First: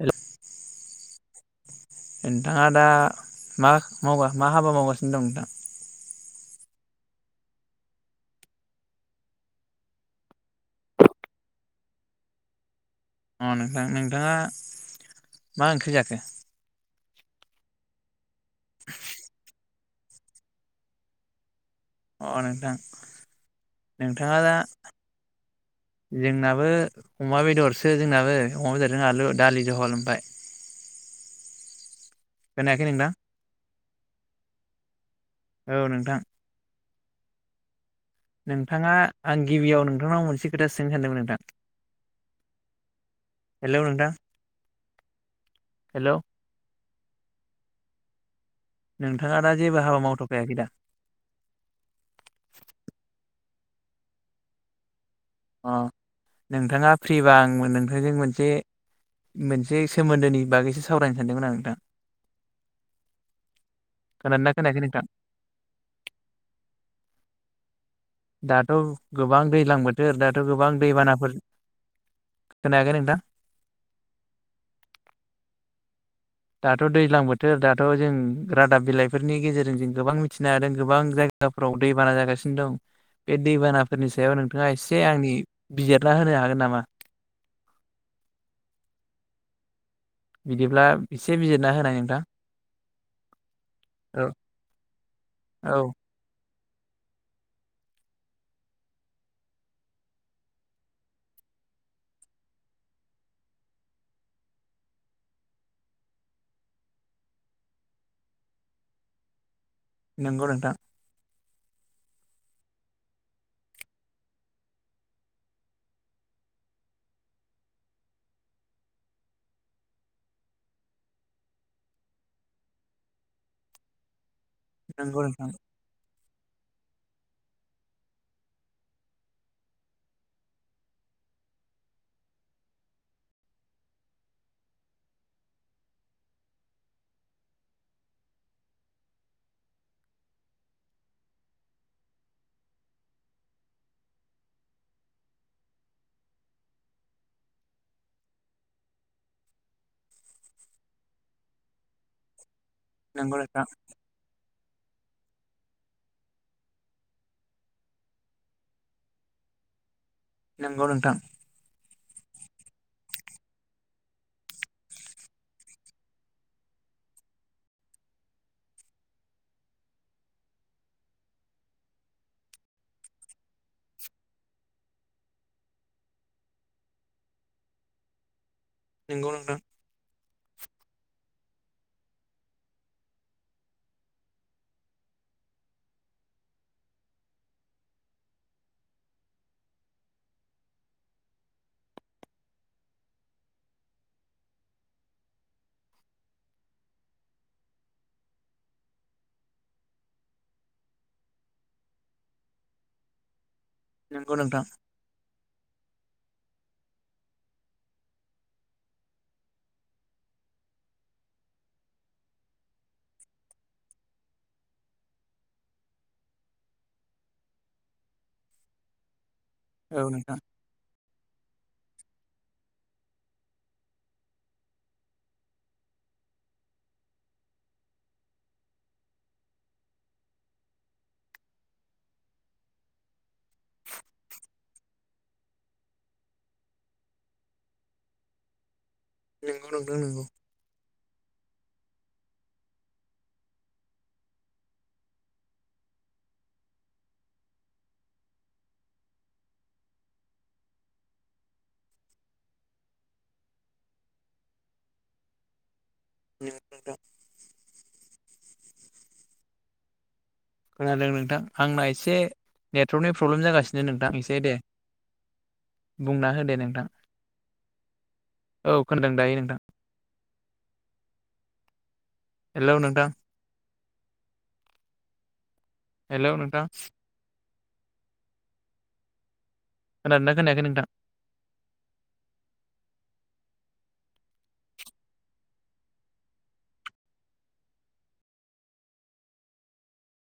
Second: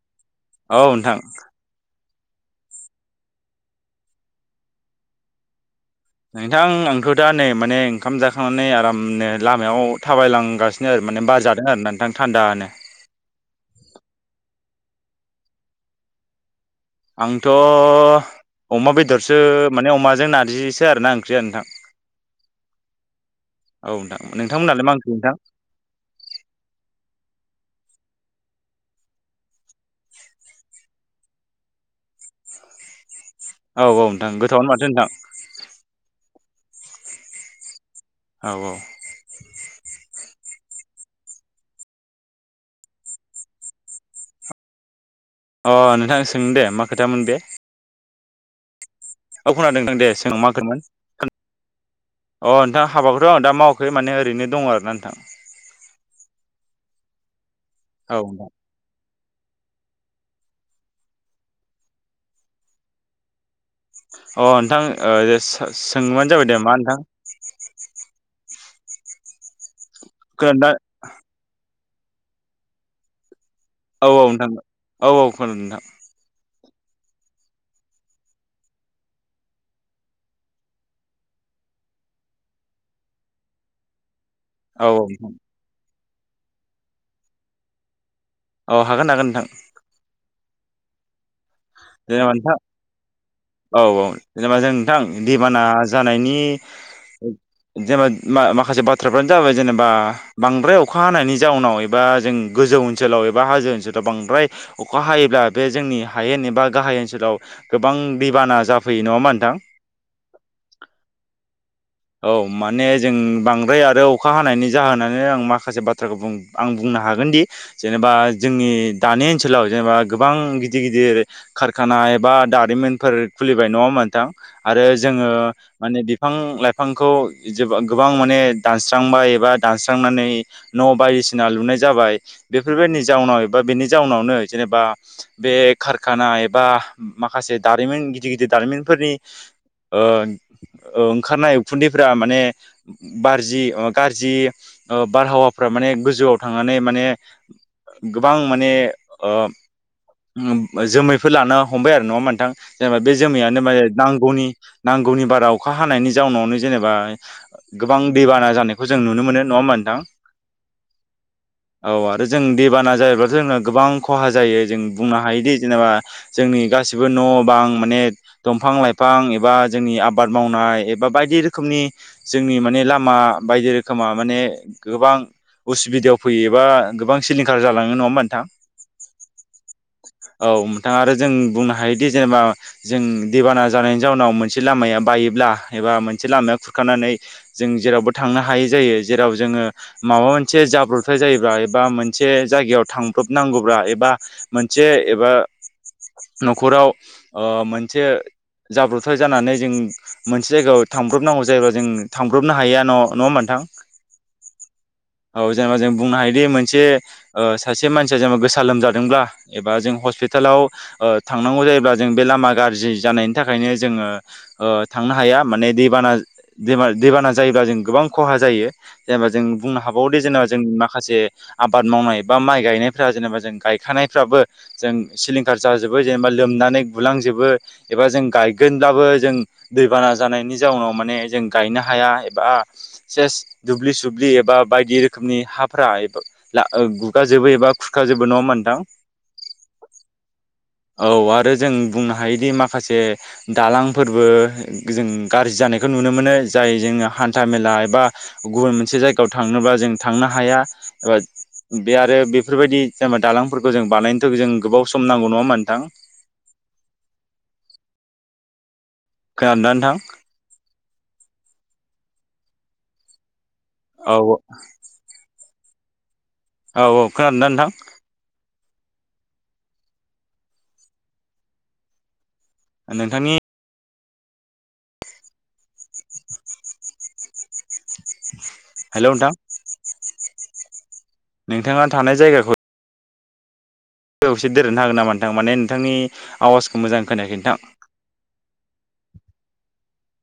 हेल' औ नोंथां नोंथाङा दा मा मावगा मा हाबा मावगासिनो दं नोंथां? नोंथां आंथ' दा नै माने ओंखाम जाखांनानै आरामनो लामायाव थाबायलांगासिनो। माने बारजादों आरोना नोंथां थान्दानो। अ नोंथां नोंथाङा मा ओंख्रि जाखो? आंथ' अमा बेदरसो माने अमाजों नारजिसो आरोना ओंख्रिया नोंथां। अ नोंथां औ नोंथां नोंथाङा दा नोंथांमोनालाय मा ओंख्रि नोंथां? जोंनाबो अमा बेदर सो जोंनाबो अमा बेदरजों आलु दालि जहल आमफाय। खोनायाखै नोंथां? औ औ नोंथां गोथावयानो माथो नोंथां। औ नोंथां औ नोंथाङा आं गिबियाव नोंथांनाव मोनसे खोथा सोंनो सानदोंमोन नोंथां। हेलौ नोंथां। अ हेल' नोंथां सोंदोदे। मा खोथामोन बे? नोंथाङा दा औ जेबो खोनादों नोंथां हाबा दे सों मा मावथ'खायाखै दा खोथामोन। अ नोंथां हाबाखौथ' आं दा मावाखै माने ओरैनो दङ आरोना नोंथां। अ नोंथाङा फ्रिबा आंबो नोंथांजों औ नोंथां मोनसे मोनसे सोमोन्दोनि बागैसो सावरायनो सानदोंमोन आं नोंथां। अ खोनादोंना खोनायाखै नोंथां ओ दे सो-सोंबानो जाबाय दे मा नोंथां? दाथ' गोबां दैज्लां बोथोर दाथ' खोनादोंना गोबां दैबानाफोर खोनायाखै नोंथां? औ औ नोंथां औ औ खोनादों नोंथां। दाथ' दैज्लां बोथोर दाथ' जों रादाब बिलाइफोरनि गेजेरजों जों गोबां मिथिनो हादों गोबां जाय गाफ्राव दैबाना जागासिनो दं बे दैबानाफोरनि सा सायाव नोंथाङा औ एसे औ आंनि बिजिरना होनो हागोन नामा? औ हागोन हागोन नोंथां। बिदिब्ला एसे बिजिरना होनाय नोंथां जेनेबा नोंथा औ औ जेनेबा जों थां दैबाना औ जानायनि जेनेबा मा-माखासे बाथ्राफ्रानो जाबाय जेनेबा बांद्राय अखा हानायनि जाउनाव एबा जों गो जौ ओनसोलाव एबा हाजो ओनसोलाव बांद्राय अखा हायोब्ला बे जोंनि हायेन एबा गाहाय ओनसोलाव गोबां दैबाना जाफैयो। नङा होमबा नोंथां? नोंगौ नोंथां। औ माने जों बांद्राय आरो अखा हानायनि जाहोनानो आं माखासे बाथ्राखौ बुं आं बुं नो हागोनदि जेनेबा जोंनि दानि ओनसोलाव जेनेबा गोबां गिदिर गिदिर खारखा ना एबा दारिमिनफोर खुलिबाय। नङा होमबा नोंथां? आरो नंगौ जोङो नोंथां माने बिफां-लाइ फांखौ जोबा गोबां माने दानस्रांबाय एबा दानस्रांनानै न' बायदिसिना लुनाय जाबाय बेफोरबायदिनि जाउनाव एबा बेनि जाउनावनो जेनेबा बे खारखाना एबा माखासे दारिमिन गिदिर गिदिर दारिमिनफोरनि ओ ओंखारनाय उखुन्दैफ्रा माने बारजि ओ गारजि ओ बारहावाफ्रा माने गोजौआव थांगोना नै माने गोबां माने ओ उम जोमैफोर लानो हमबाय आरो नङा होमबा नोंथां? जेनेबा बे नंगौ जोमैयानो नोंथां माने नांगौनि नांगौनि बारा अखा हानायनि जाउनावनो जेनेबा गोबां दैबाना जानायखौ जों नुनो मोनो। नङा होमबा नोंथां? नंगौ नोंथां औ आरो जों दैबाना जाहोब्ला जोंना गोबां खहा जायो जों बुंनो हायोदि जेनेबा जोंनि गासिबो न' बां माने दंफां-लाइफां एबा जोंनि आबाद मावनाय एबा बायदि रो खोमनि जोंनि माने लामा बायदि रोखोमा माने गोबां उसुबिदायाव फैयो एबा गोबां सिलिंखार जालाङो नङा होमबा नोंथां? नंगौ नोंथां औ नोंथाङा आरो जों बुंनो हायोदि जेनेबा जों दैबाना जानायनि जाउनाव मोनसे लामाया बायोब्ला एबा मोन से लामाया खुरखानानै जों जेरावबो थांनो हायै जायो जेराव जोङो माबा मोनसे जाब्रबथाय जायो एबा मोनसे जायायाव थांब्रबनांगौबा एबा मोनसे एबा न'खराव ओ मोनसे जाब्रबथाय जानानै जों मोनसे जायगायाव थांब्रबनांगौ जायोब्लाा जों थांब्रबनो हाया न' न'आ ओमबा मोनथां नंगौ नोंथां। जों बुंनो हायोदि मोनसे सासे मानसिया जेनेबा गोसा लोमजादोंब्ला एबा जों हस्पिटालाव थांनांगौ जायोब्ला जों बे लामा गाज्रि जानायनि थाखायनो जोङो थांनो हाया। माने दैबाना दै दैबाना जायोब्ला जों गोबां खहा जायो जेनेबा जों बुंनो औ हाबावो दि नोंथां जेनेबा जोंनि माखासे आबाद मावनाय बा माइ गायनायफ्रा जेनेबा जों गायखानायफ्राबो जों सिलिंखार जाजोबो जेनेबा लोमनानै बुलांजोबो एबा जों गायगोनब्लाबो जों दैबाना जानायनि जा जउनाव माने जों गायनो हाया एबा सेस दुब्लि सुब्लि एबा बायदि रोखोम नि हाफ्रा गुगाजोबो एबा खुरखाजोबो नङा मोनदां नंगौ नंगौ नंगौ। आरो जों बुंनो हायोदि माखासे दालांफोरबो जों गाज्रि जानायखौ नुनो मोनो जाय जोङो हान्था मेला एबा गुबुन मोनसे जायगायाव थांनोब्लाा जों जों थांनो हाया एबा। बे आरो बेफोरबायदि जेनेबा दालांफोरखौ जों बानायनो थाखाय' जों गोबाव सम नांगौ नङा नोंथां। [inaudible] खोनादोना नोथां? खोनादों नोंथां आंना एसे नेटवर्कनि प्रब्लेम जागासिनो नो नोंथां औ इसे दे। बुंना होनदो औ नोंथां खोनादोंना नोंथां औ खोनादों दायो नोंथां। हेलौ नोंथां। नोंथांनि हेल' नोंथां। हेलौ नोंथां खोनादोंना खोनायाखै नोंथां? नोंथाङा थानाय जायगाखौ गोसे दोरनो हागोन नामा नोंथां माने नोंथांनि आवाजखौ मोजां खोनायाखै नोंथां [unintelligible]